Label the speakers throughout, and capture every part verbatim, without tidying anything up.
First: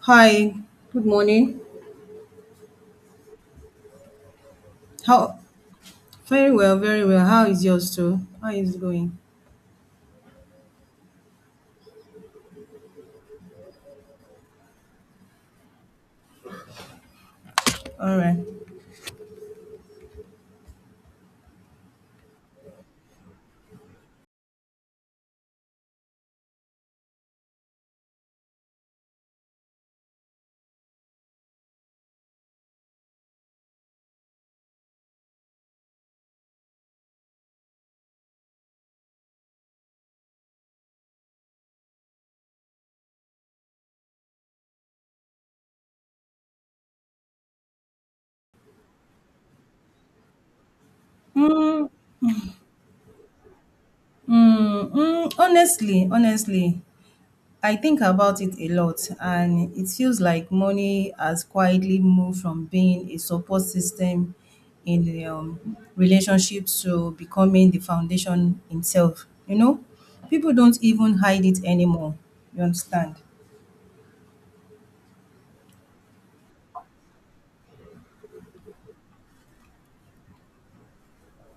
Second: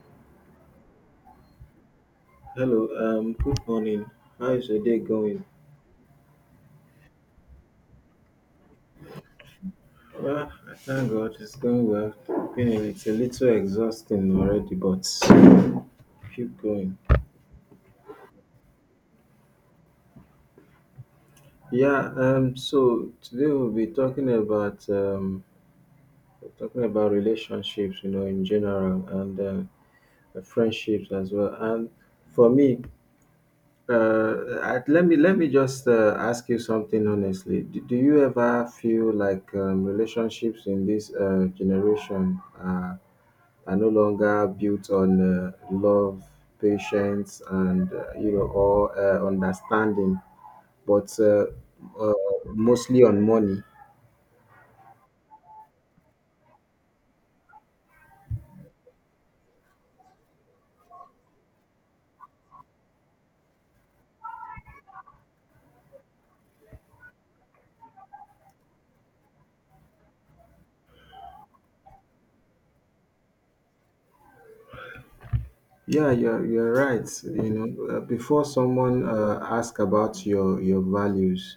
Speaker 1: Hi, good morning.
Speaker 2: Hello, um, good morning. How is your day
Speaker 1: How?
Speaker 2: going?
Speaker 1: Very well, very well. How is yours too? How is it going?
Speaker 2: Well, I thank God it's going well. Been a- It's a little exhausting already, but keep going.
Speaker 1: All right.
Speaker 2: Yeah, um, so today we'll be talking about um, talking about relationships, you know, in general, and uh, friendships as well. And for me, uh, I, let me let me just uh, ask you something honestly. Do, do you ever feel like um, relationships in this uh, generation are are no longer built on uh, love, patience, and uh, you know, or uh, understanding, but uh, uh, mostly on money.
Speaker 1: Mm, mm, honestly, honestly, I think about it a lot, and it feels like money has quietly moved from being a support system in the um, relationship to becoming the foundation itself. You know, people don't even hide it anymore. You understand?
Speaker 2: Yeah, you're you're right. You know, uh, before someone uh, ask about your your values,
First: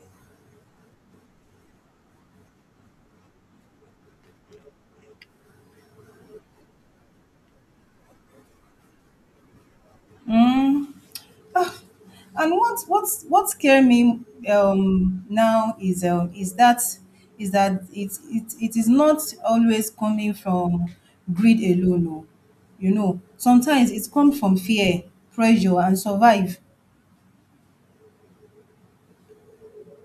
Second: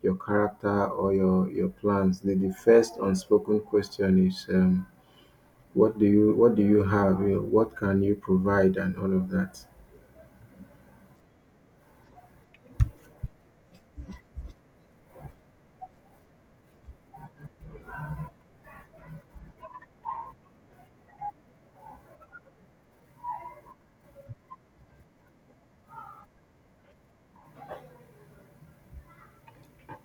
Speaker 2: your character, or your your plans, the, the first unspoken question is, um, what do you what do you have? You know, what can you provide, and all of that.
Speaker 1: And what what what scares me um now is um is that is that it it it is not always coming from greed alone. Oh. You know, sometimes it comes from fear, pressure, and survive.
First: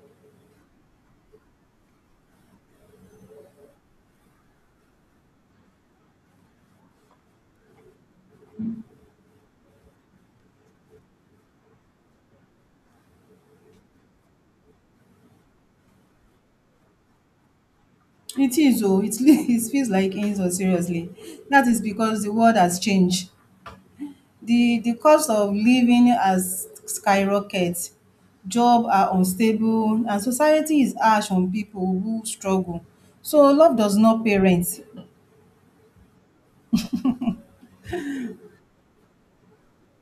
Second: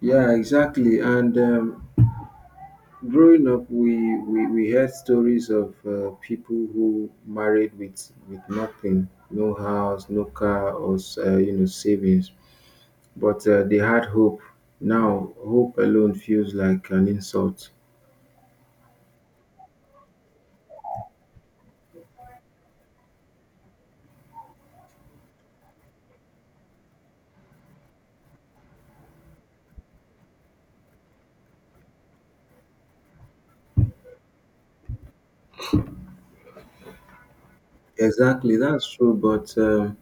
Speaker 2: Yeah, exactly. And um, growing up, we, we, we heard stories of uh, people who married with, with nothing, no house, no car, or uh, you know savings, but uh, they had hope. Now, hope alone feels like an insult.
Speaker 1: It is, oh, it, it feels like insult, seriously. That is because the world has changed. The the cost of living has skyrocketed, job are unstable and society is harsh on people who struggle. So love does not pay rent.
Speaker 2: Exactly, that's true. But um,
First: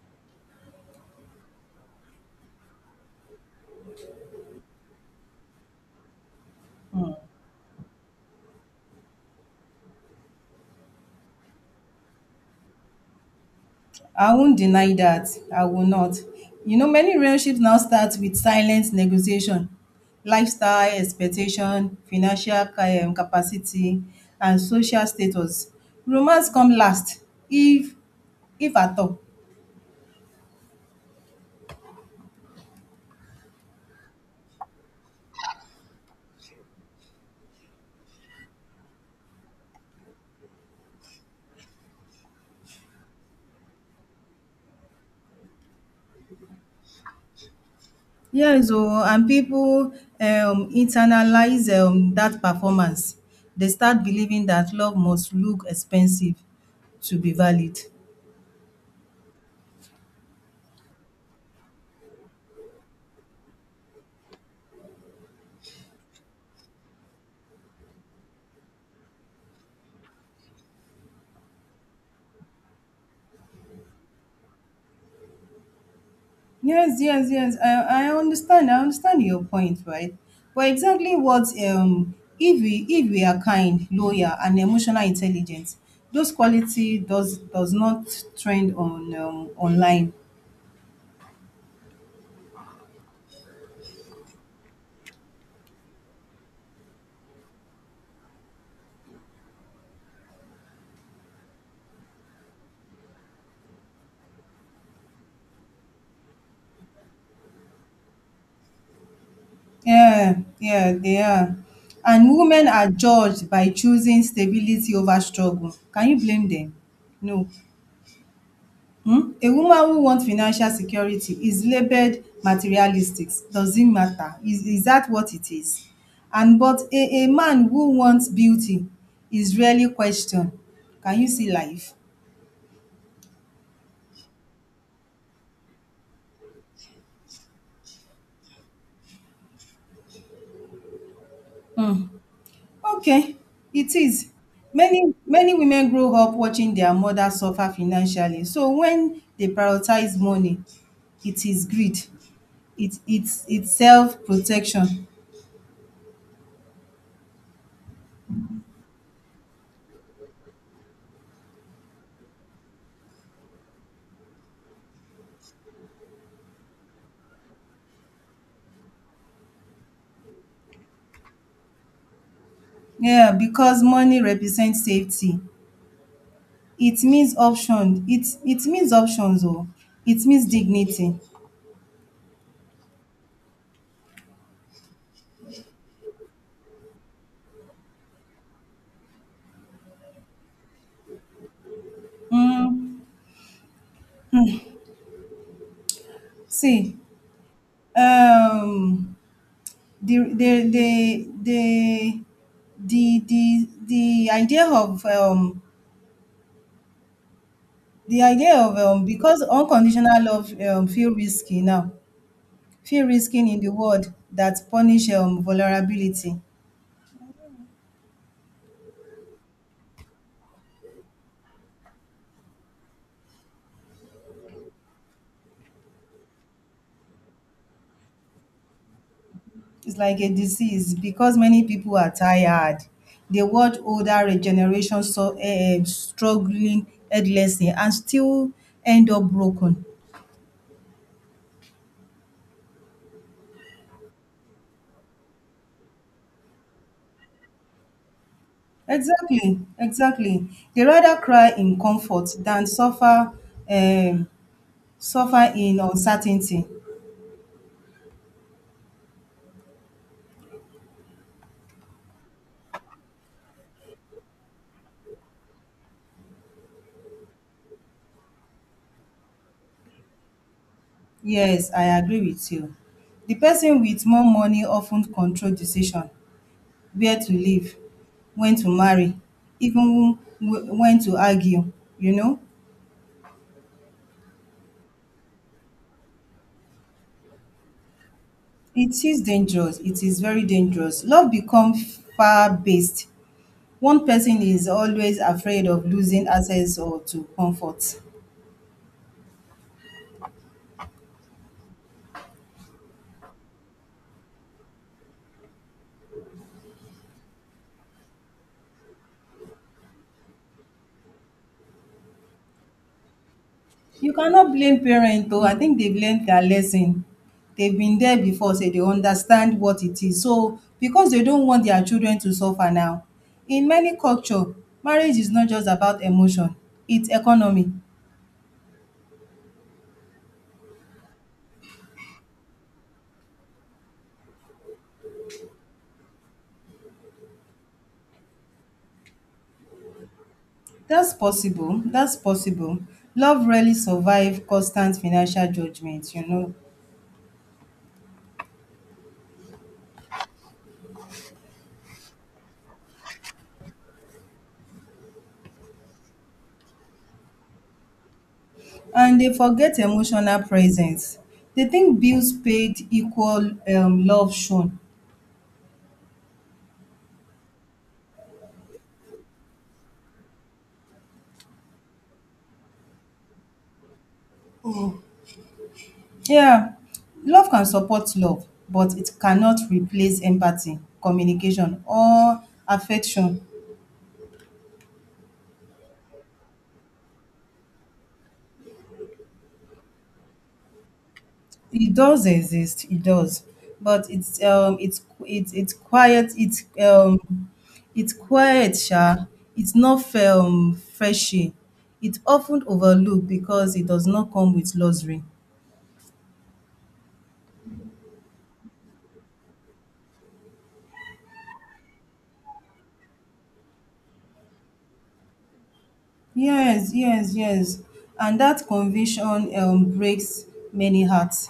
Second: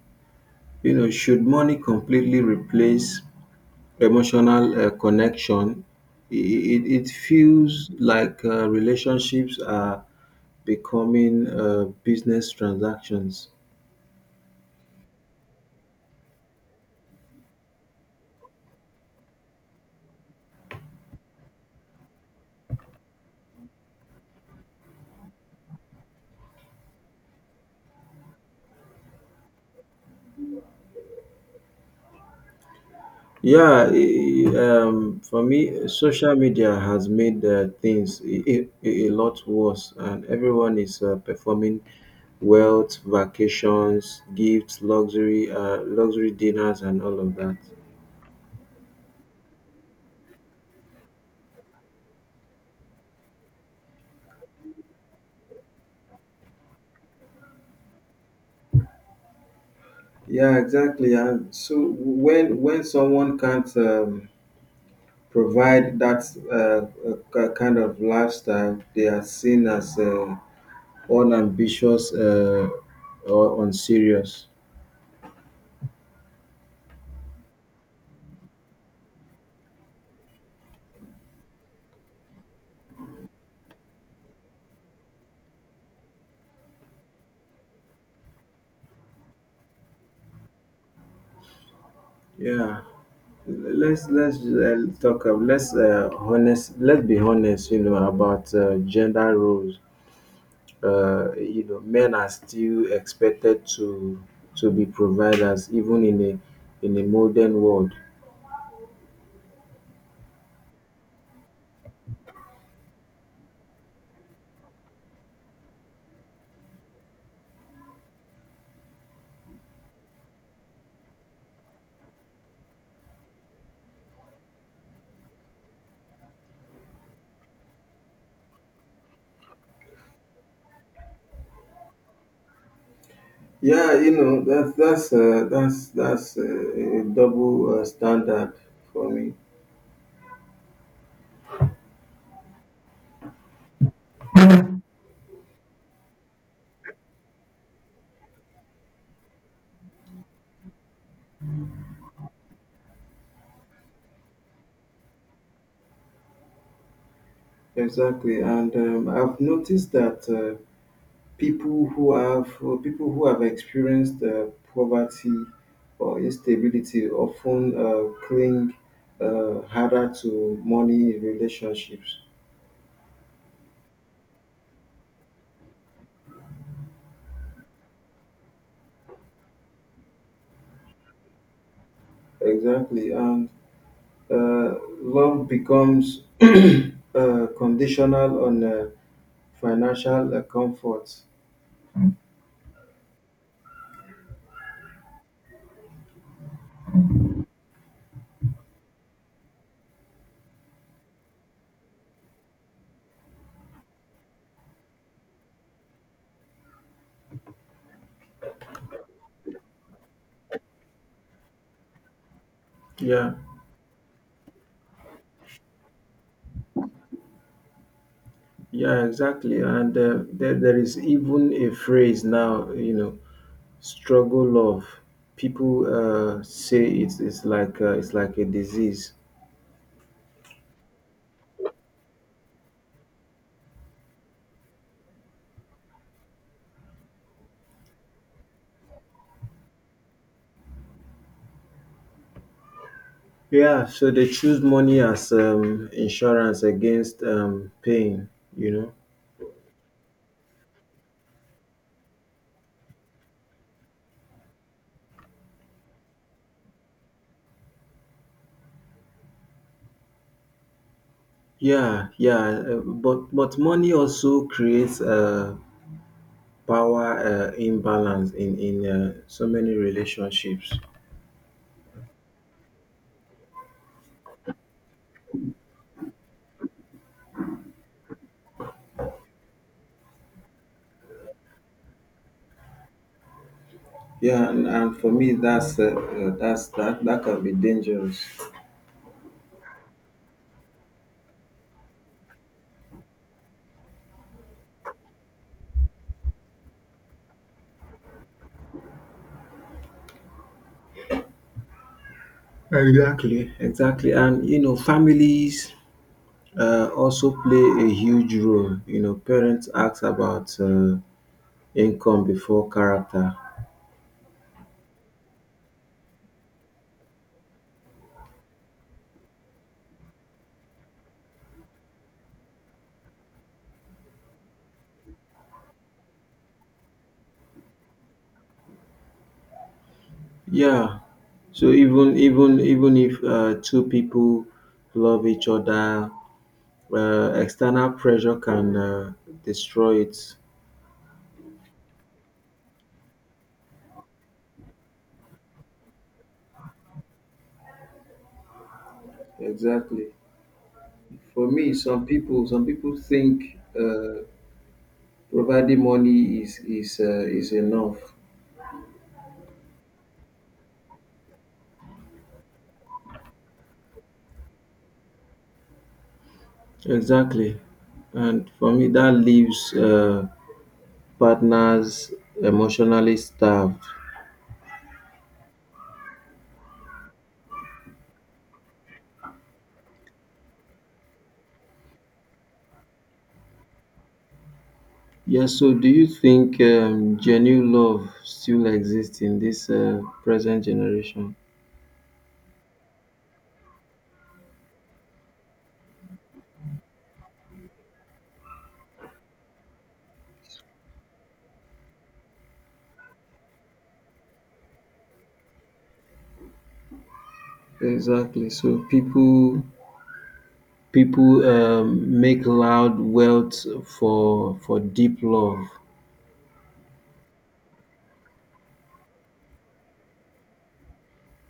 Speaker 2: you know, should money completely replace emotional uh, connection? It, it, it feels like uh, relationships are becoming uh, business transactions.
Speaker 1: I won't deny that. I will not. You know, many relationships now start with silent negotiation, lifestyle expectation, financial ca- um, capacity, and social status. Romance come last, if if at all.
Speaker 2: Yeah, i- i- um, for me, social media has made uh, things a, a, a lot worse, and everyone is uh, performing wealth, vacations, gifts, luxury, uh, luxury dinners, and all of that.
Speaker 1: Yes, oh, and people um internalize um that performance. They start believing that love must look expensive to be valid.
Speaker 2: Yeah, exactly. And so when when someone can't um, provide that uh, uh, ki- kind of lifestyle, they are seen as uh, unambitious uh, or unserious.
Speaker 1: Yes, yes, yes. I, I understand. I understand your point, right? But exactly what um if we if we are kind, loyal, and emotional intelligence, those quality does does not trend on um, online.
Speaker 2: Yeah. Let's let's uh, talk. Uh, let's uh, honest. Let's be honest. You know about uh, gender roles. Uh, you know, men are still expected to to be providers, even in a in a modern world.
Speaker 1: Yeah, yeah, they are. And women are judged by choosing stability over struggle. Can you blame them? No. Hmm? A woman who wants financial security is labeled materialistic. Doesn't matter. Is, is that what it is? And but a, a man who wants beauty is rarely questioned. Can you see life?
Speaker 2: Yeah, you know that's that's uh, that's that's uh, a double uh, standard for me.
Speaker 1: Okay, it is. Many many women grow up watching their mother suffer financially. So when they prioritize money, it is greed. It it's it's self-protection.
Speaker 2: Exactly, and um, I've noticed that. Uh, people who have uh, people who have experienced uh, poverty or instability often uh, cling uh, harder to money in relationships.
Speaker 1: Yeah, because money represents safety. It means option. It it means options, oh. It means dignity.
Speaker 2: Exactly, and uh, love becomes uh, conditional on uh, financial uh, comfort.
Speaker 1: Mm, see, um, the the the the the the the idea of um the idea of um, because unconditional love um, feel risky now feel
Speaker 2: Yeah,
Speaker 1: risky in the world that punish um, vulnerability.
Speaker 2: yeah, exactly. And uh, there, there is even a phrase now, you know, struggle of people uh, say it's it's like uh, it's like a disease.
Speaker 1: It's like a disease because many people are tired, the world older generation so uh, struggling endlessly and still end up broken.
Speaker 2: Yeah, so they choose money as um, insurance against um, pain. You know.
Speaker 1: Exactly, exactly, they rather cry in comfort than suffer um, suffer in uncertainty.
Speaker 2: Yeah, yeah, uh, but but money also creates a power uh, imbalance in in uh, so many relationships.
Speaker 1: Yes, I agree with you. The person with more money often control decision, where to live, when to marry, even wh- when to argue, you know?
Speaker 2: Yeah, and, and for me, that's uh, uh, that's that that can be dangerous.
Speaker 1: It is dangerous. It is very dangerous. Love becomes far based. One person is always afraid of losing access or to comfort.
Speaker 2: Exactly, exactly, and you know, families uh, also play a huge role. You know, parents ask about uh, income before character.
Speaker 1: You cannot blame parent, oh. I think they've learned their lesson. They've been there before sey they understand what it is. So, because they don't want their children to suffer now. In many culture, marriage is not just about emotion, it's economy.
Speaker 2: Yeah. So even even even if uh, two people love each other, uh, external pressure can uh, destroy it.
Speaker 1: That's possible, that's possible. Love rarely survive constant financial judgment, you know.
Speaker 2: Exactly. For me, some people some people think uh, providing money is is uh, is enough.
Speaker 1: And they forget emotional presence. They think bills paid equal um love shown.
Speaker 2: Exactly. And for me, that leaves uh, partners emotionally starved.
Speaker 1: Yeah, love can support love, but it cannot replace empathy, communication, or affection.
Speaker 2: Yeah, so do you think um, genuine love still exists in this uh, present generation?
Speaker 1: It does exist, it does, but it's um, it's it's it's quiet. It's um, it's quiet, sha. It's not um freshy. It's often overlooked because it does not come with luxury.
Speaker 2: Exactly. So people people um, make loud wealth for for deep love.
Speaker 1: Yes, yes, yes. And that conviction um breaks many hearts.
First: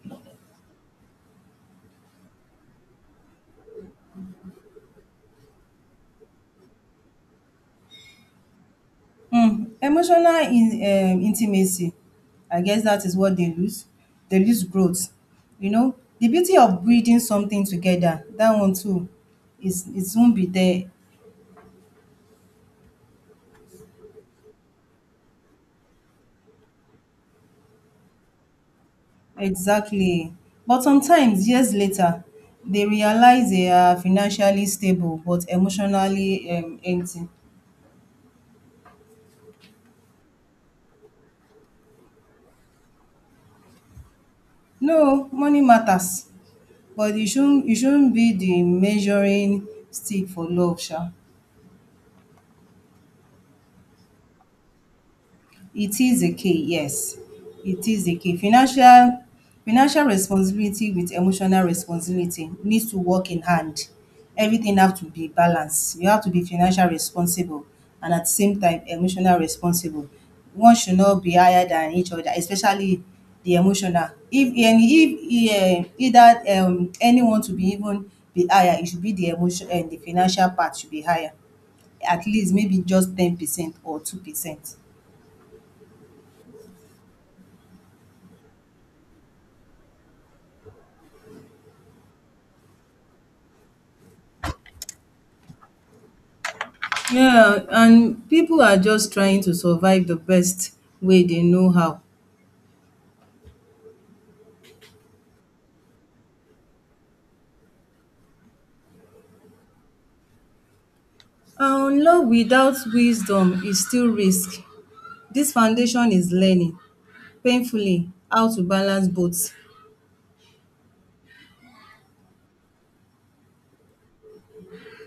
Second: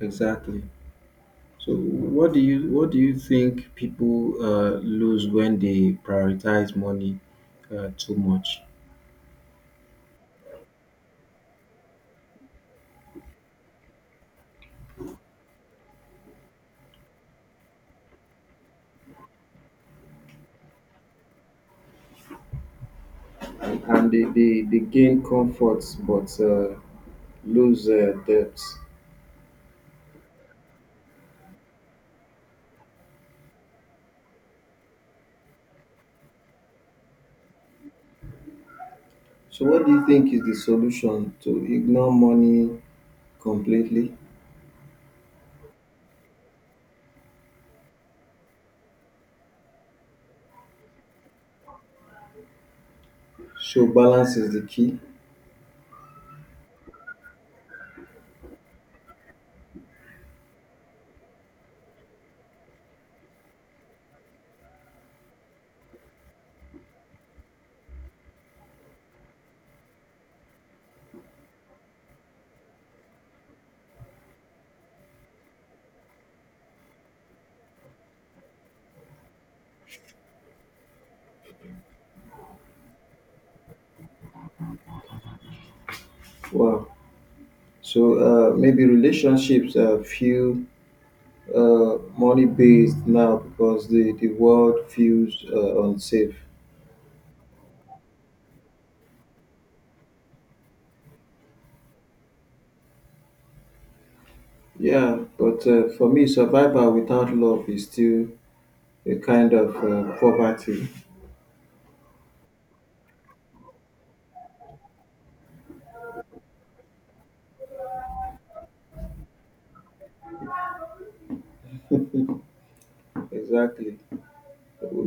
Speaker 2: Exactly. So what do you what do you think people uh, lose when they prioritize money uh, too much?
Speaker 1: Mm, emotional in um intimacy, I guess that is what they lose. They lose growth. You know, the beauty of breeding something together, that one too, is it won't be there.
Speaker 2: And they, they, they gain comforts but uh, lose uh, depth.
Speaker 1: Exactly. But sometimes years later, they realize they are financially stable but emotionally um empty.
Speaker 2: So, what do you think is the solution to ignore money completely?
Speaker 1: No, money matters, but it shouldn't it shouldn't be the measuring stick for love, sha.
Speaker 2: So, balance is the key.
Speaker 1: It is a key, yes. It is a key. Financial financial responsibility with emotional responsibility needs to work in hand. Everything have to be balanced. You have to be financial responsible and at the same time emotional responsible. One should not be higher than each other, especially the emotional. If and if um either um anyone to be even be higher, it should be the emotion and the financial part should be higher. At least maybe just ten percent or two percent.
Speaker 2: Wow. So, uh, maybe relationships uh, feel uh, money based now because the, the world feels uh, unsafe.
Speaker 1: Yeah, and people are just trying to survive the best way they know how.
Speaker 2: Yeah, but uh, for me, survival without love is still a kind of uh, poverty.
Speaker 1: And love without wisdom is still risk. This foundation is learning painfully how to balance both.
Speaker 2: Exactly.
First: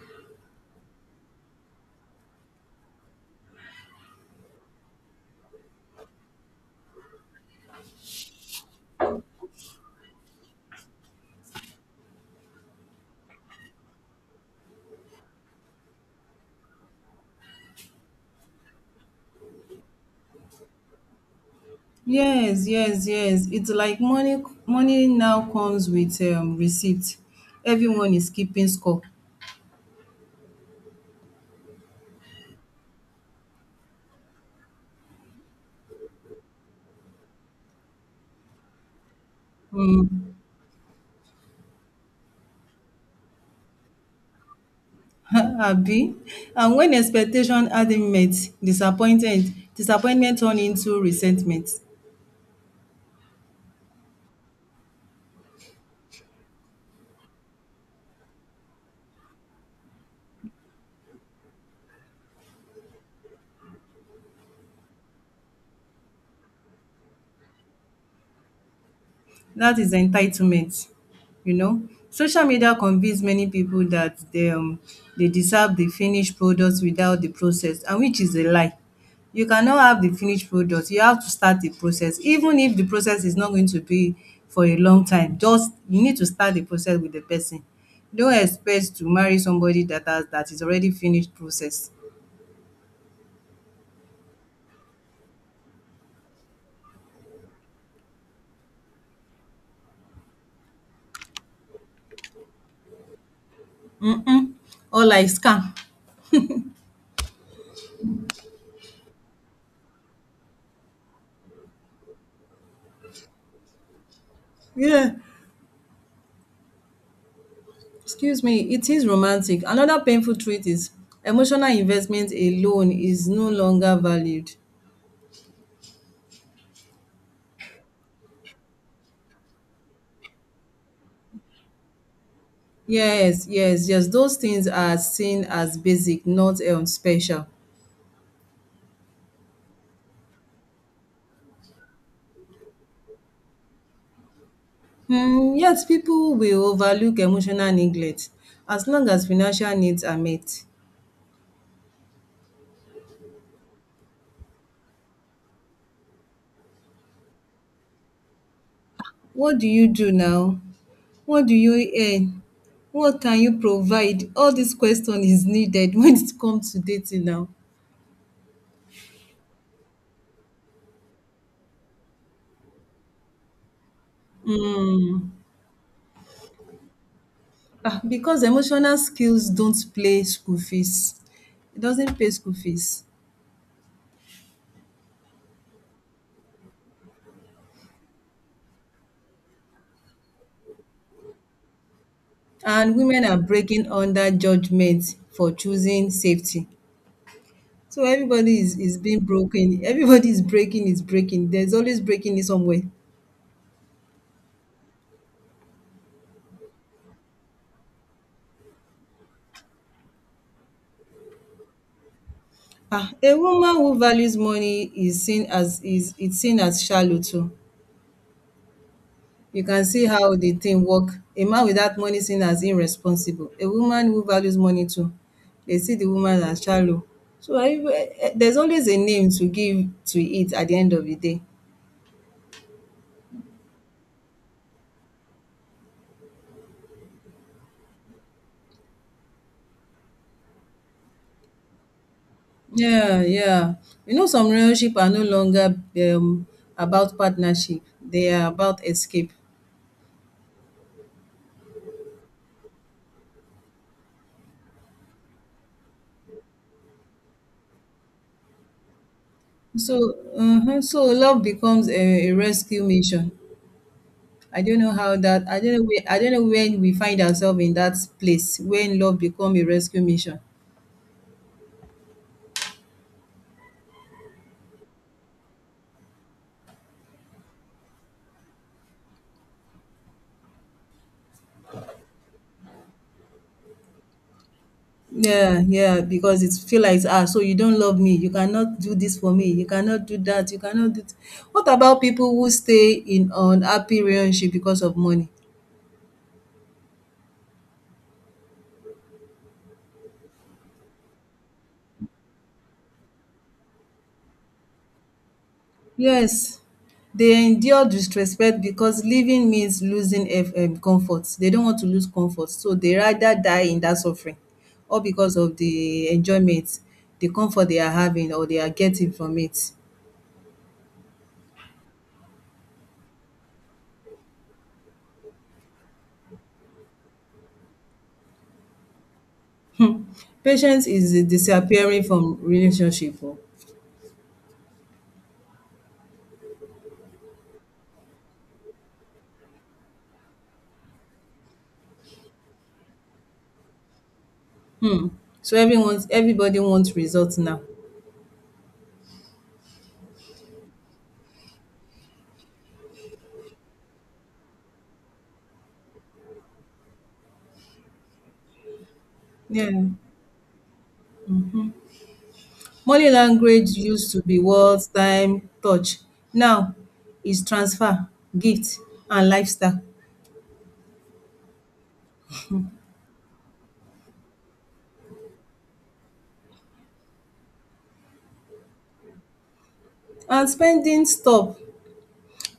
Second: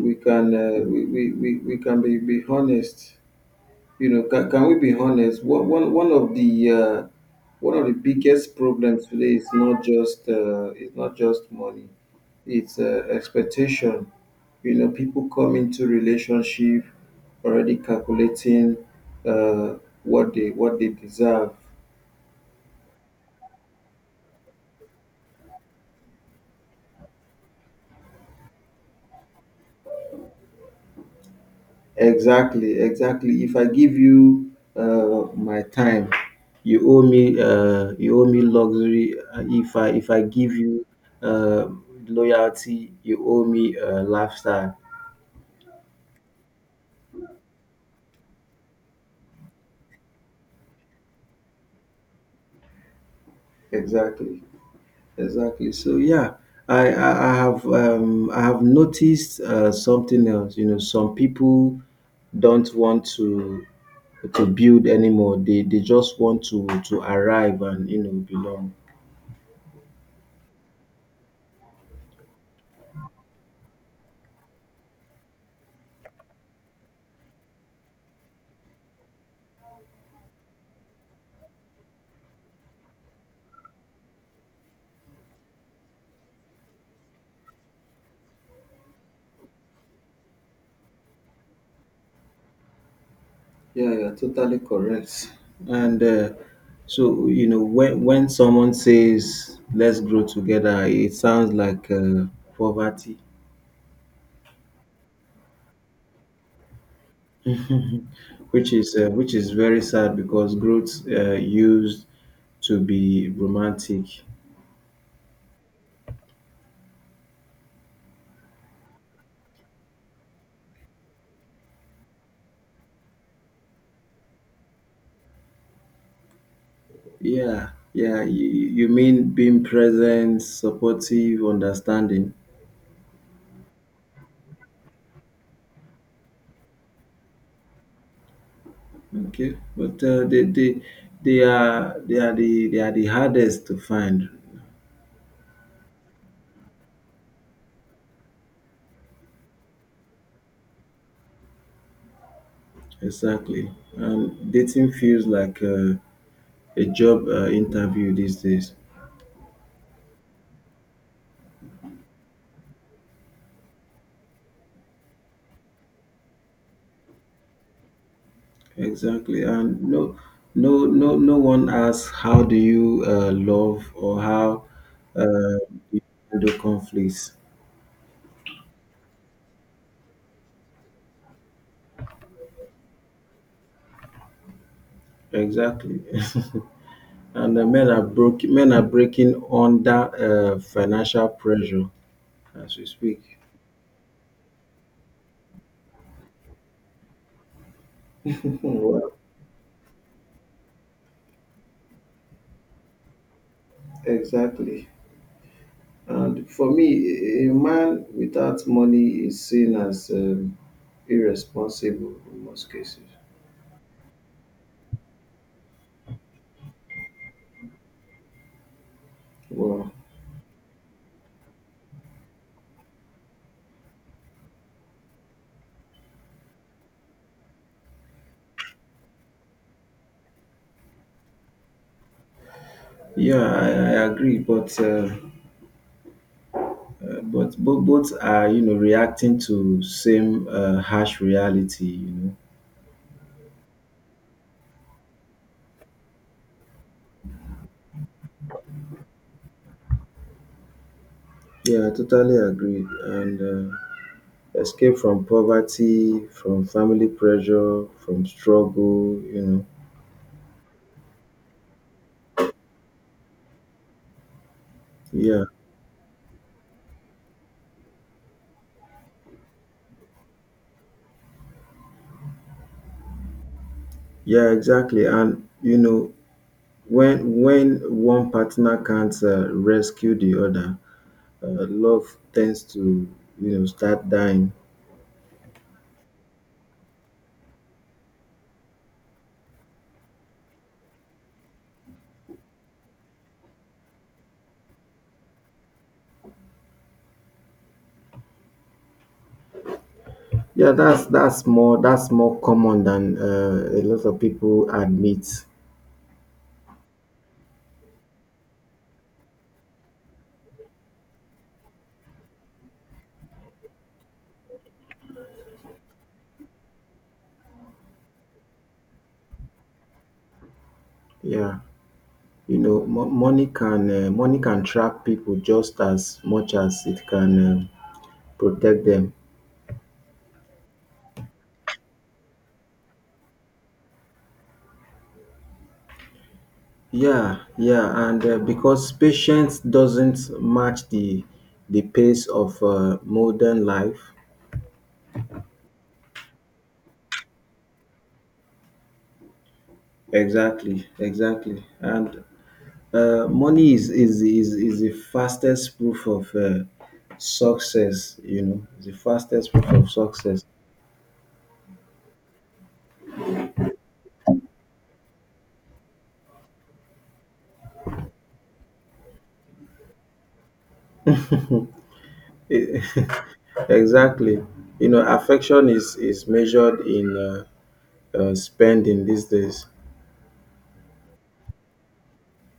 Speaker 2: We can uh, we, we, we, we can be, be honest. You know, can, can we be honest? One, one, one of the uh, one of the biggest problems today is not just uh, it's not just money. It's uh, expectation. You know, people come into relationship already calculating uh, what they what they deserve.
Speaker 1: Yes, yes, yes. It's like money money now comes with um receipt. Everyone is keeping score.
Speaker 2: Exactly, exactly. If I give you uh, my time, you owe me. Uh, you owe me luxury. Uh, If I if I give you uh, loyalty, you owe me uh, lifestyle.
Speaker 1: Abi. And when expectation aren't met, disappointment disappointment turn into resentment.
Speaker 2: Exactly, exactly. So yeah, I I, I have um, I have noticed uh, something else. You know, some people don't want to to build anymore. They they just want to to arrive and you know belong.
Speaker 1: That is entitlement, you know. Social media convince many people that they um they deserve the finished product without the process, and which is a lie. You cannot have the finished product. You have to start the process. Even if the process is not going to be for a long time, just you need to start the process with the person. Don't expect to marry somebody that has that is already finished process.
Speaker 2: Yeah, you're totally correct. And uh, so, you know, when when someone says "let's grow together," it sounds like uh, poverty,
Speaker 1: Mm. Or like scam.
Speaker 2: which is uh, which is very sad because growth uh, used to be romantic.
Speaker 1: Yeah. Excuse me, it is romantic. Another painful truth is emotional investment alone is no longer valued.
Speaker 2: Yeah, yeah. You, you mean being present, supportive, understanding.
Speaker 1: Yes, yes, yes. Those things are seen as basic, not um, special.
Speaker 2: Okay, but uh, they they they are they are the they are the hardest to find.
Speaker 1: Hmm, yet people will overlook emotional neglect as long as financial needs are met.
Speaker 2: Exactly. And dating feels like uh, a job uh, interview these days.
Speaker 1: What do you do now? What do you earn? What can you provide? All this question is needed when it comes to dating now.
Speaker 2: Exactly. And no, no, no, no one asks how do you uh, love or how uh, you handle conflicts.
Speaker 1: Ah, because emotional skills don't play school fees. It doesn't pay school fees.
Speaker 2: Exactly. and uh, men are broke. Men are breaking under uh, financial pressure as we
Speaker 1: And women are
Speaker 2: speak.
Speaker 1: breaking under judgment for choosing safety. So everybody is, is
Speaker 2: Well,
Speaker 1: being broken. Everybody is breaking, is breaking. There's always breaking in somewhere.
Speaker 2: exactly. And for me, a a man without money is seen as um, irresponsible in most cases.
Speaker 1: Ah, a woman who values money is seen as is it's seen as shallow too. You can
Speaker 2: Well,
Speaker 1: see how the thing work. A man without money seen as irresponsible. A woman who values money too, they see the woman as shallow. So I, eh, eh, there's always a name to give to it at the end of the day.
Speaker 2: yeah, I, I agree, but uh, uh, but both both are you know reacting to same uh, harsh reality. You know.
Speaker 1: Yeah, yeah. You know, some relationship are no longer um, about partnership. They are about escape.
Speaker 2: Yeah, I totally agree. And uh, escape from poverty, from family pressure, from struggle. You know.
Speaker 1: So, uh, so love becomes a, a rescue mission. I don't know how
Speaker 2: Yeah,
Speaker 1: that. I don't know. Where, I don't know when we find ourselves in that place when love become a rescue mission.
Speaker 2: yeah, exactly. And you know when when one partner can't uh, rescue the other, uh, love tends to you know start dying.
Speaker 1: Yeah, yeah, because it feel like, "Ah, so you don't love me, you cannot do this for me, you cannot do that, you cannot do." Th- What about people who stay in unhappy relationship because of money?
Speaker 2: Yeah, that's that's more that's more common than uh, a lot of people admit.
Speaker 1: Yes, they endure disrespect because leaving means losing eff um comfort. They don't want to lose comfort, so they rather die in that suffering, all because of the enjoyment, the comfort they are having or they are getting from it.
Speaker 2: Yeah, you know, mo- money can uh, money can trap people just as much as it can uh, protect them.
Speaker 1: Patience is disappearing from relationship, oh.
Speaker 2: Yeah, yeah, and uh, because patience doesn't match the the pace of uh, modern life.
Speaker 1: Mm. So everyone's everybody wants results now.
Speaker 2: Exactly, exactly, and uh, money is is is is the fastest proof of uh, success. You know, the fastest proof
Speaker 1: Yeah.
Speaker 2: of success.
Speaker 1: Money language used to be words, time, touch. Now is transfer, gift, and lifestyle.
Speaker 2: E- Exactly. You know, affection is is measured in uh, uh, spending these days.
Speaker 1: And spending stop.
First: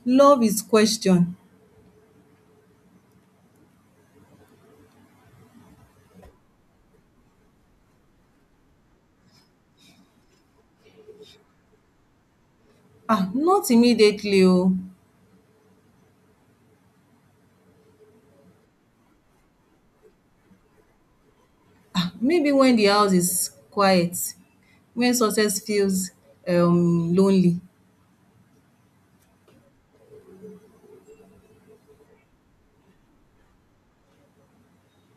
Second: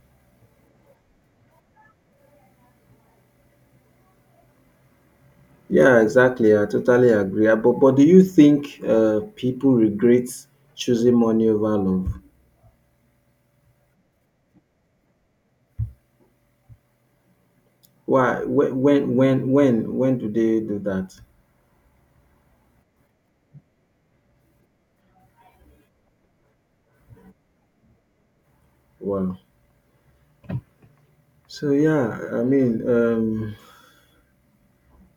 Speaker 1: Love is question.
Speaker 2: Yeah, exactly. I totally agree. Uh, But but do you think uh, people regret choosing money over love?
Speaker 1: Ah, not immediately, oh.
Speaker 2: Why? Whe- When when when when do they do that?
Speaker 1: Ah, maybe when the house is quiet, when success feels um lonely.
Speaker 2: Wow. So yeah, I mean, um,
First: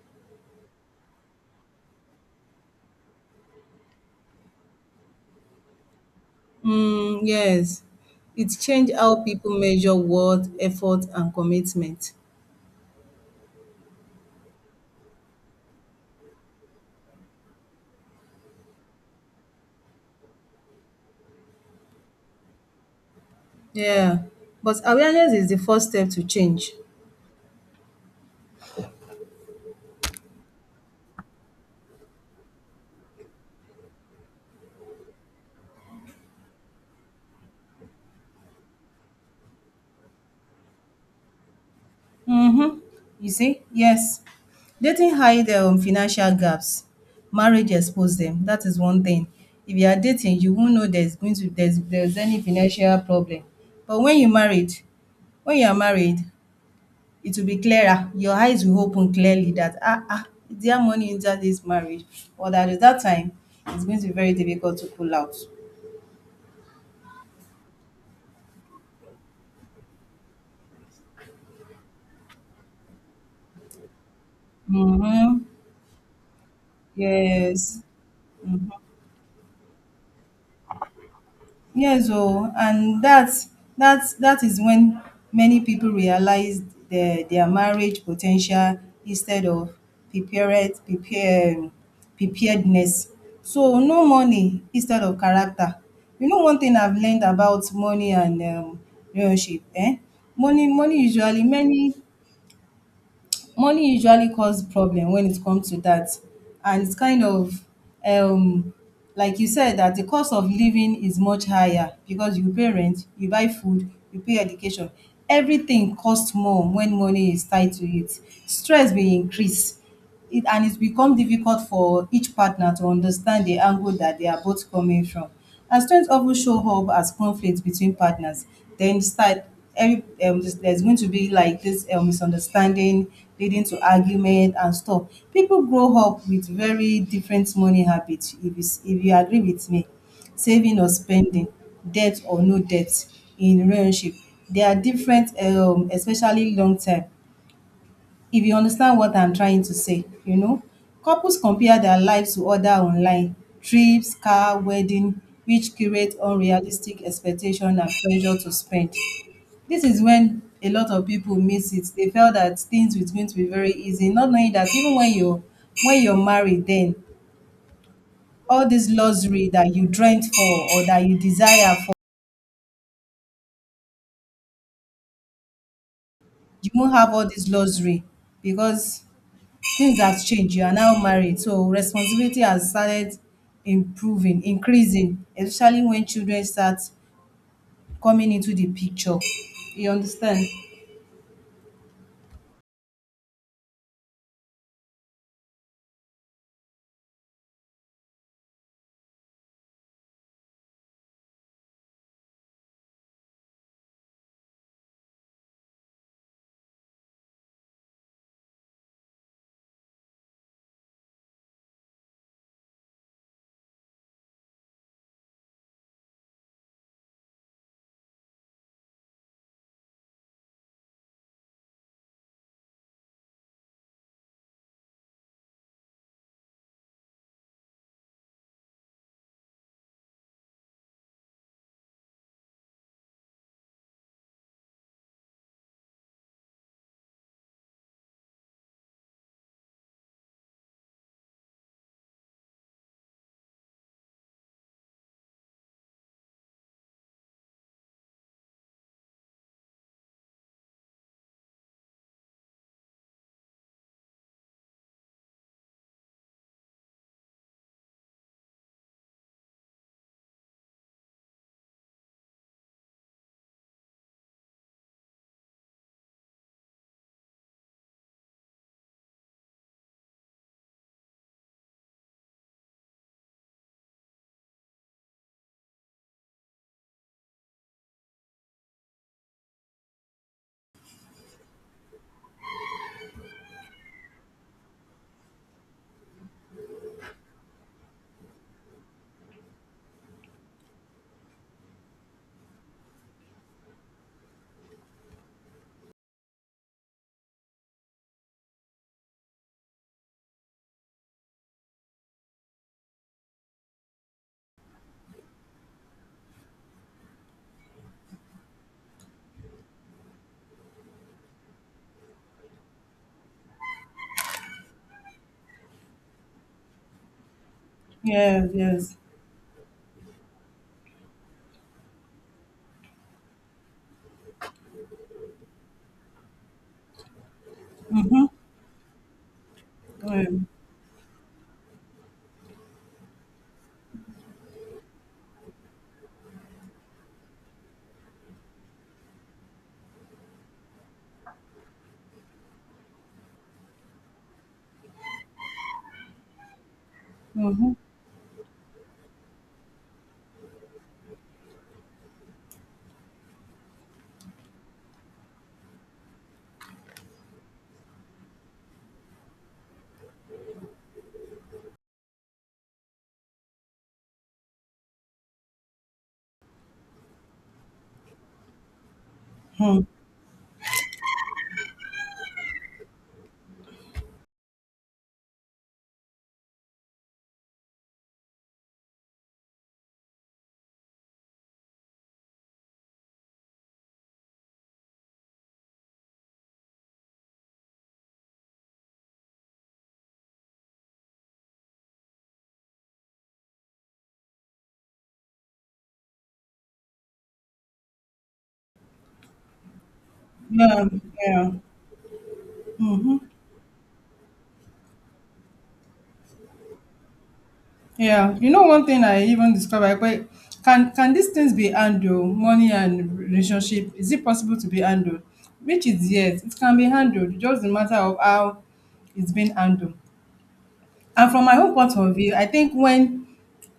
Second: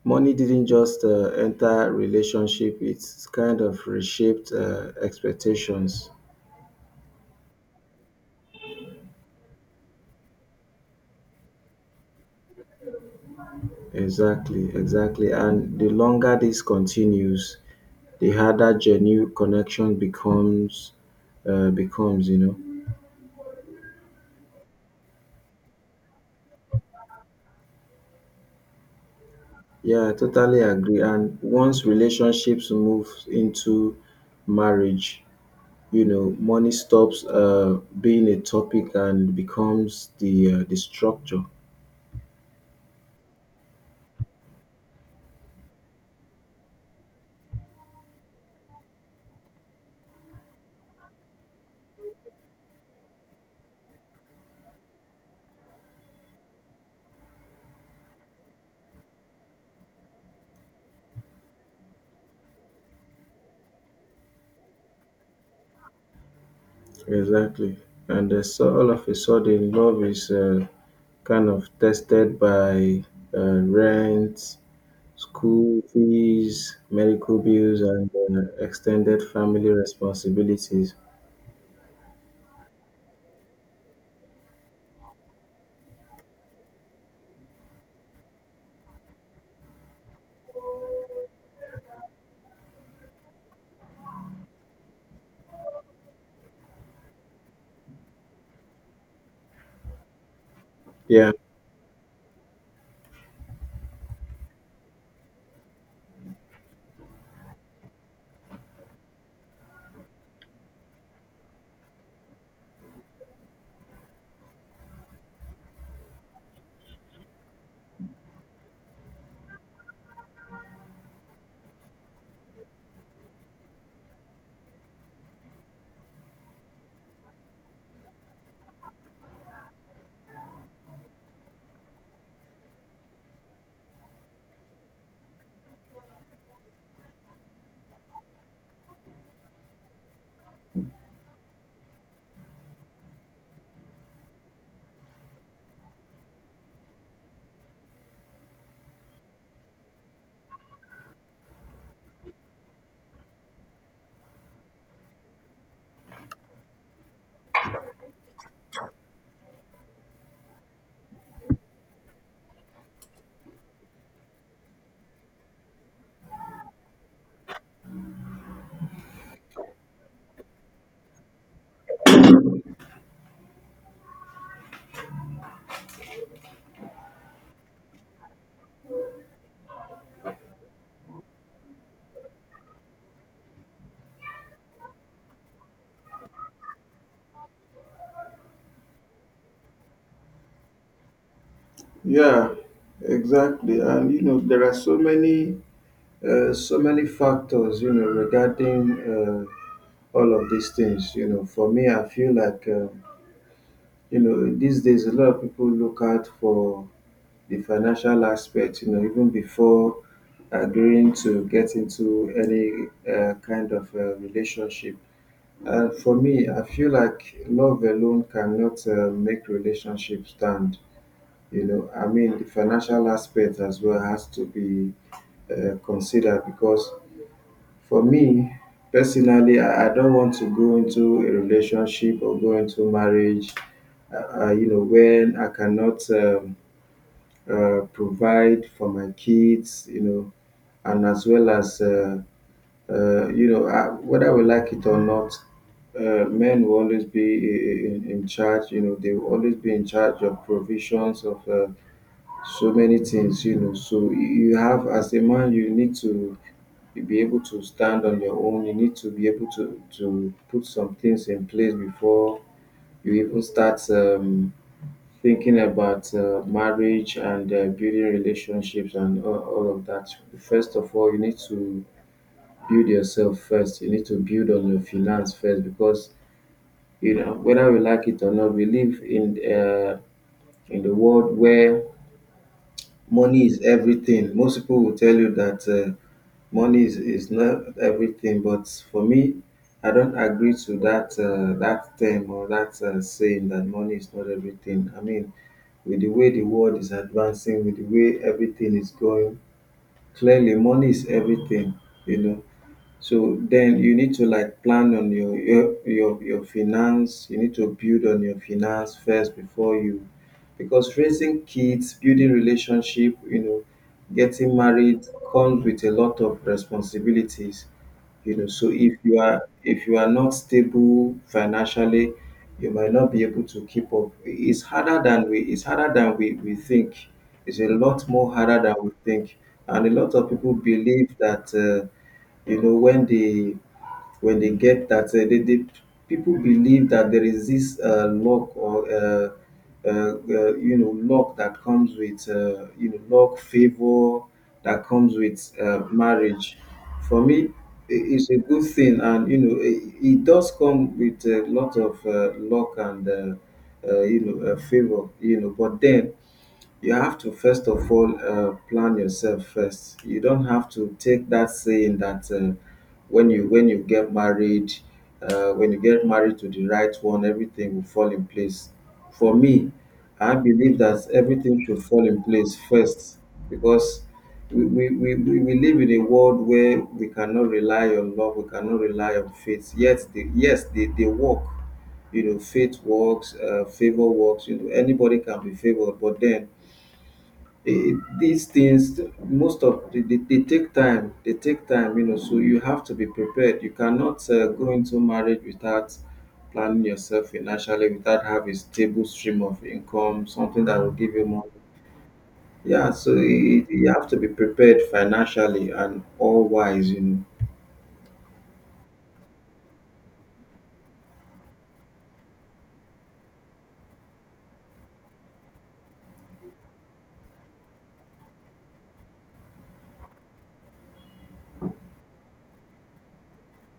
Speaker 2: money didn't just uh, enter relationship. It's kind of reshaped uh, expectations.
Speaker 1: Mm, yes. It changed how people measure worth, effort, and commitment.
Speaker 2: Exactly, exactly. And the longer this continues, the harder genuine connection becomes uh, becomes, you know.
Speaker 1: Yeah, but awareness is the first step to change.
Speaker 2: Yeah, I totally agree. And once relationships move into marriage, you know, money stops uh, being a topic and becomes the uh, the structure.
Speaker 1: Mm-hmm. You see? Yes. Dating hide um, financial gaps. Marriage expose them. That is one thing. If you are dating, you won't know there's going to there's there's any financial problem. But when you married, when you are married, it will be clearer. Your eyes will open clearly that ah, ah, is there money in that this marriage? Or that at that time, it's going to be very difficult to pull out.
Speaker 2: Exactly. And uh, so all of a sudden, love is uh, kind of tested by uh, rent,
Speaker 1: Mm-hmm.
Speaker 2: school fees, medical bills,
Speaker 1: Yes.
Speaker 2: and uh,
Speaker 1: Mm-hmm.
Speaker 2: extended family responsibilities.
Speaker 1: Yes, oh, and that's that's that is when many people realize their their marriage potential instead of prepared prepared preparedness. So no money instead of character. You know one thing I've learned about money and um, relationship, eh? Money money
Speaker 2: Yeah,
Speaker 1: usually many money usually cause problem when it comes to that, and it's kind of um like you said, that the cost of living is much higher because you pay rent, you buy food, you pay education, everything costs more. When money is tied to it, stress will increase, it and it's become difficult for each partner to understand the angle that they are both coming from. And strengths often show up as conflict between partners. Then start every um, there's there's going to be like this um, misunderstanding leading to argument and stuff. People grow up with very different money habits. If you, s- if you agree with me, saving or spending, debt or no debt in relationship, they are different, um, especially long term. If you understand what I'm trying to say, you know, couples compare their lives to other online trips, car, wedding, which create unrealistic expectation and pressure to spend. This is when a lot of people miss it. They felt that things was going to be very easy, not knowing that even when you're when you're married, then all this luxury that you dreamt for or that you desire for, you won't have all this luxury because things have changed. You are now married, so responsibility has started improving, increasing, especially when children start coming into the picture. You understand?
Speaker 2: yeah, exactly. And you know, there are so many, uh, so many factors, you know, regarding uh, all of these things. You know, for me, I feel like, uh, you know, these days a lot of people look out for the financial aspect. You know, even before agreeing to get into any uh, kind of uh, relationship. And for me, I feel like love alone cannot uh, make relationship stand. You know, I mean, the financial aspect as well has to be uh, considered, because for me personally, I, I don't want to go into a relationship or go into marriage uh, uh, you know, when I cannot um, uh, provide for my kids, you know, and as well as uh, Uh, you know, I, whether we like it or not, uh, men will always be i- i- in, in charge. You know, they will always be in charge of provisions of uh, so many things. You know, so y- you have, as a man, you need to be able to stand on your own. You need to be able to to put some things in place before you even start um, thinking about uh, marriage and uh, building relationships and all, all of that. First of all, you need to build yourself first. You need to build on your finance first, because you know whether we like it or not, we live in uh, in the world where money is everything. Most people will tell you that uh, money is, is not everything, but for me, I don't agree to that uh, that term or that uh, saying that money is not everything. I mean, with the way the world is advancing, with the way everything is going, clearly money is everything. You know. So then you need to like plan on your your your, your finance. You need to build on your finance first before you, because raising kids, building relationship, you know, getting married comes with a lot of responsibilities. You know
Speaker 1: Yes,
Speaker 2: so if
Speaker 1: yes.
Speaker 2: you are if you are not stable financially, you might not be able to keep up. It's harder than we it's harder than we, we think. It's a lot more harder than we think. And a lot of
Speaker 1: Um,
Speaker 2: people believe that uh, you know when they when they get that uh, they, they people believe that there is this uh, luck or uh, uh, uh, you know luck that comes with uh, you know luck favor that comes with uh, marriage. For me i-
Speaker 1: mhm.
Speaker 2: it's a good thing, and you know it, it does come with a lot of uh, luck and uh, uh, you know uh, favor, you know but then you have to first of all uh, plan yourself first. You don't have to take that saying that uh, when you when you get married uh, when you get married to the right one, everything will fall in place. For me, I believe that everything should fall in place first, because we, we, we, we we live in a world where we cannot rely on love, we cannot rely on faith. Yet, the, yes, they, they work. You know, faith works, uh, favor works, you know anybody can be favored. But then, Eh, these things, most of they, they, they take time they take time, you know so you have to be prepared. You cannot uh, go into marriage without planning yourself financially, without having a stable stream of income, something that
Speaker 1: Yeah,
Speaker 2: will give you
Speaker 1: yeah,
Speaker 2: money. Yeah, so it, you have to be prepared financially and all wise you
Speaker 1: yeah. You know, one thing I even discovered, but can can these things be handled? Money and relationship, is it possible to be handled? Which is yes, it can be handled. Just a matter of how it's been handled. And from my own point of view, I think when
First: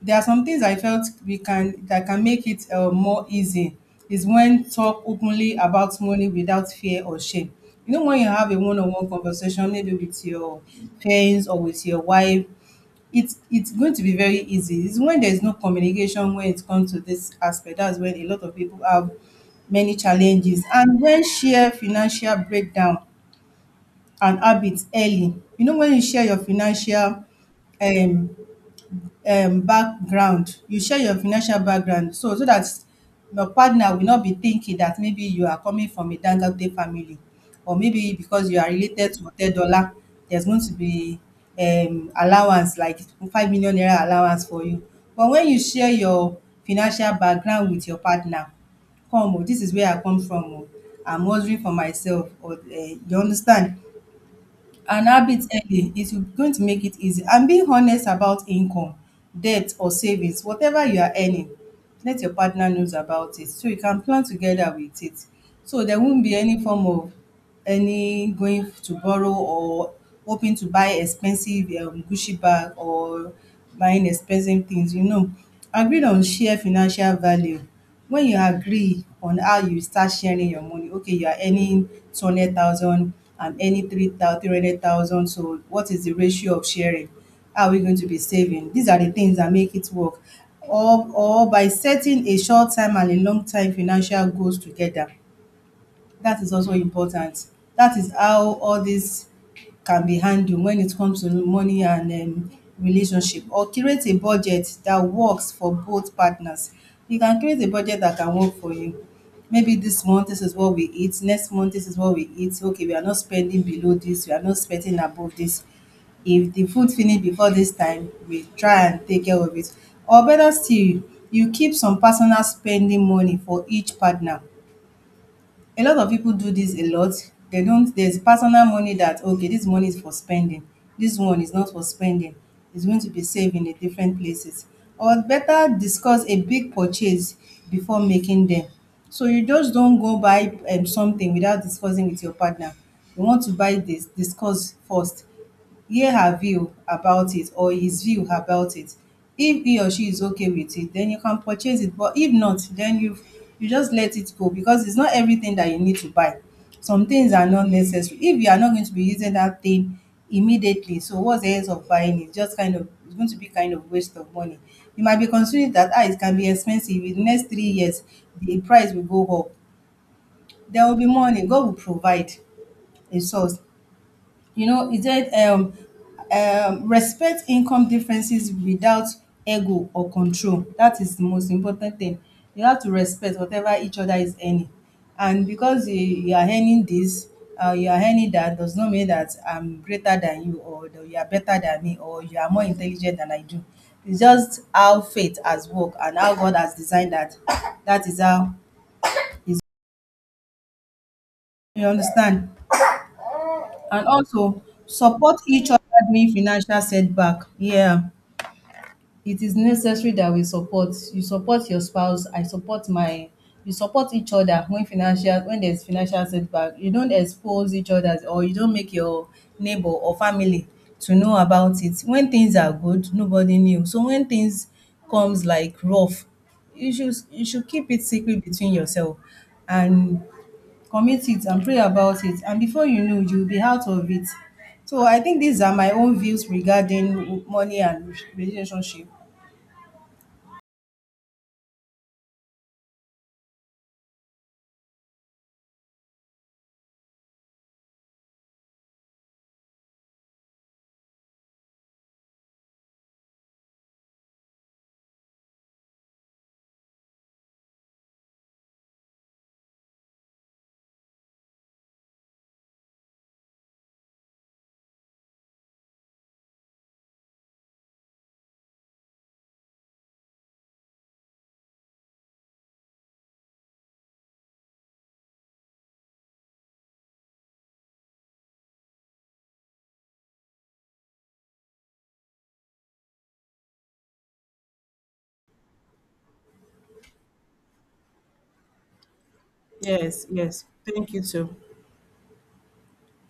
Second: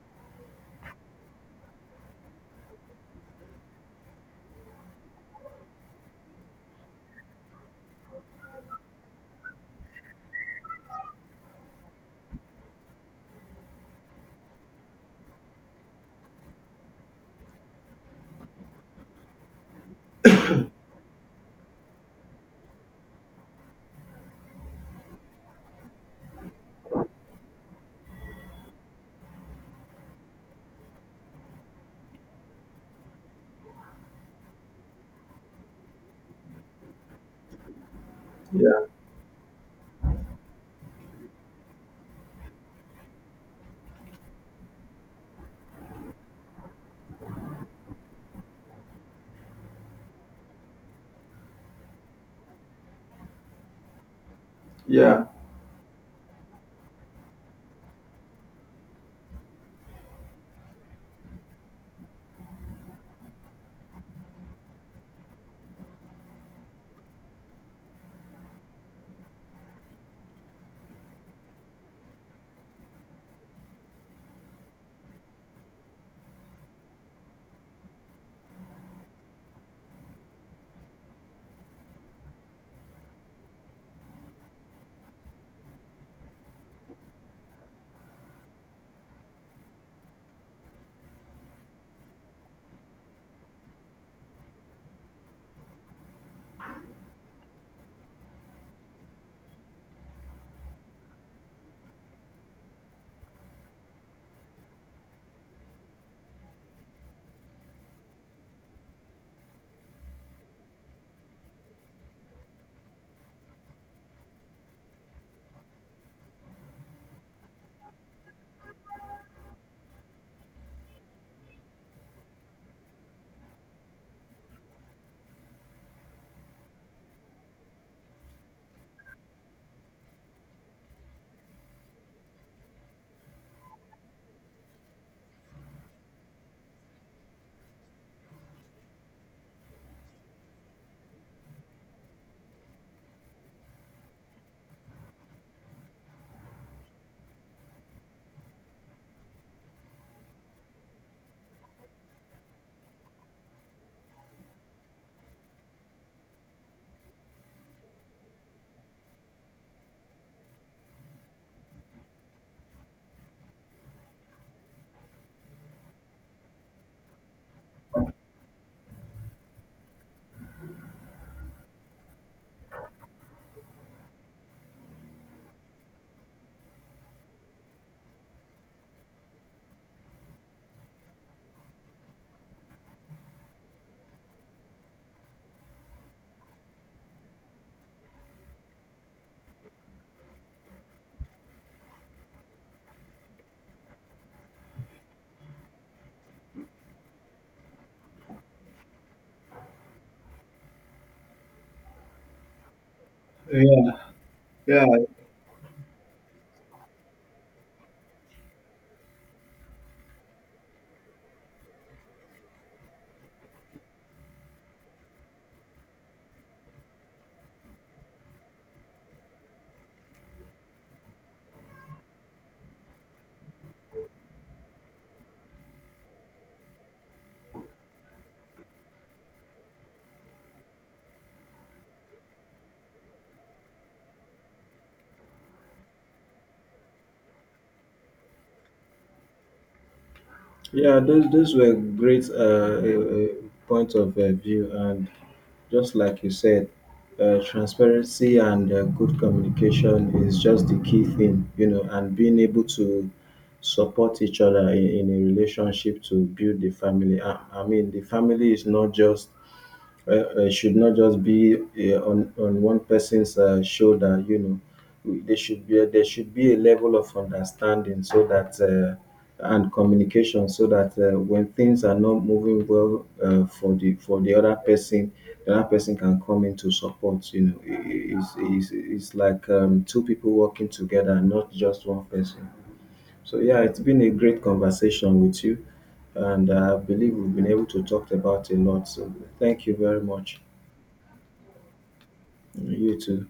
Speaker 1: there are some things I felt we can that can make it uh, more easy is when talk openly about money without fear or shame. You know, when you have a one-on-one conversation, maybe with your parents or with your wife, it's it's going to be very easy. It's when there is no communication when it comes to this aspect. That's when a lot of people have many challenges. And when share financial breakdown and habits early, you know, when you share your financial um um background. You share your financial background so so that your partner will not be thinking that maybe you are coming from a Dangote family or maybe because you are
Speaker 2: know
Speaker 1: related to Otedola, there's going to be um allowance like five million naira allowance for you. But when you share your financial background with your partner, come o, this is where I come from o. I'm hustling for myself or um you understand.
Speaker 2: yeah,
Speaker 1: And
Speaker 2: yeah,
Speaker 1: habit early is going to make it easy, and being honest about income, debt or savings, whatever you are earning, let your partner knows about it so you can plan together with it, so there won't be any form of any going to borrow or hoping to buy expensive um gucci bag or buying expensive things, you know. Agree on share financial value. When you agree on how you start sharing your money, okay, you are earning two hundred thousand, I'm earning three hundred thousand. So, what is the ratio of sharing? How are we going to be saving? These are the things that make it work. Or, or by setting a short time and a long time financial goals together, that is also important. That is how all this can be handled when it comes to money and um, relationship. Or create a budget that works for both partners. You can create a budget that can work for you. Maybe this month, this is what we eat. Next month, this is what we eat. Okay, we are not spending below this. We are not spending above this. If the food finish before this time, we try and take care of it. Or better still, you keep some personal spending money for each partner. A lot of people do this a lot. They don't, there's personal money that, okay, this money is for spending. This one is not for spending. It's going to be saved in a different places. Or better discuss a big purchase before making them. So you just don't go buy um, something without discussing with your partner. You want to buy this, discuss first, hear her view about it or his view about it. If he or she is okay with it, then you can purchase it. But if not, then you you just let it go because it's not everything that you need to buy. Some things are not necessary. If you are not going to be using that thing immediately, so what's the use of buying it? Just kind of it's going to be kind of waste of money. You might be considering that ah, it can be expensive. In the next three years, the price will go up. There will be money. God will provide a source. You know, it said, um, um, respect income differences without ego or control. That is the most important thing. You have to respect whatever each other is earning. And because you, you are earning this, uh, you are earning that, does not mean that I'm greater than you or that you are better than me or you are more intelligent than I do. It's just how faith has worked and how God has designed that. That is how it's, you understand?
Speaker 2: yeah,
Speaker 1: And also
Speaker 2: yeah,
Speaker 1: support each other during financial setback. Yeah, it is necessary that we support. You support your spouse, I support my. You support each other when financial when there's financial setback. You don't expose each other or you don't make your neighbor or family to know about it. When things are good, nobody knew. So when things comes like rough, you should you should keep it secret between yourself and commit it and pray about it, and before you know, you'll be out of it. So I think these are my own views regarding money and relationship.
Speaker 2: yeah, those those were great uh, uh, uh, points of uh, view. And just like you said, uh, transparency and uh, good communication is just the key thing, you know, and being able to support each other in, in a relationship to build the family. I, I mean, the family is not just uh, uh, should not just be uh, on on one person's uh, shoulder. You know, there should be a, there should be a level of understanding so that uh, and communication so that uh, when things are not moving well uh, for the for the other person, the other person can come in to support. You know, I- i- it's it's, it's like um, two people working together, not just one person. So yeah, it's been a great conversation with you, and I believe we've been able to talk about a lot. So, thank you very
Speaker 1: Yes,
Speaker 2: much.
Speaker 1: yes. Thank you too.
Speaker 2: You too.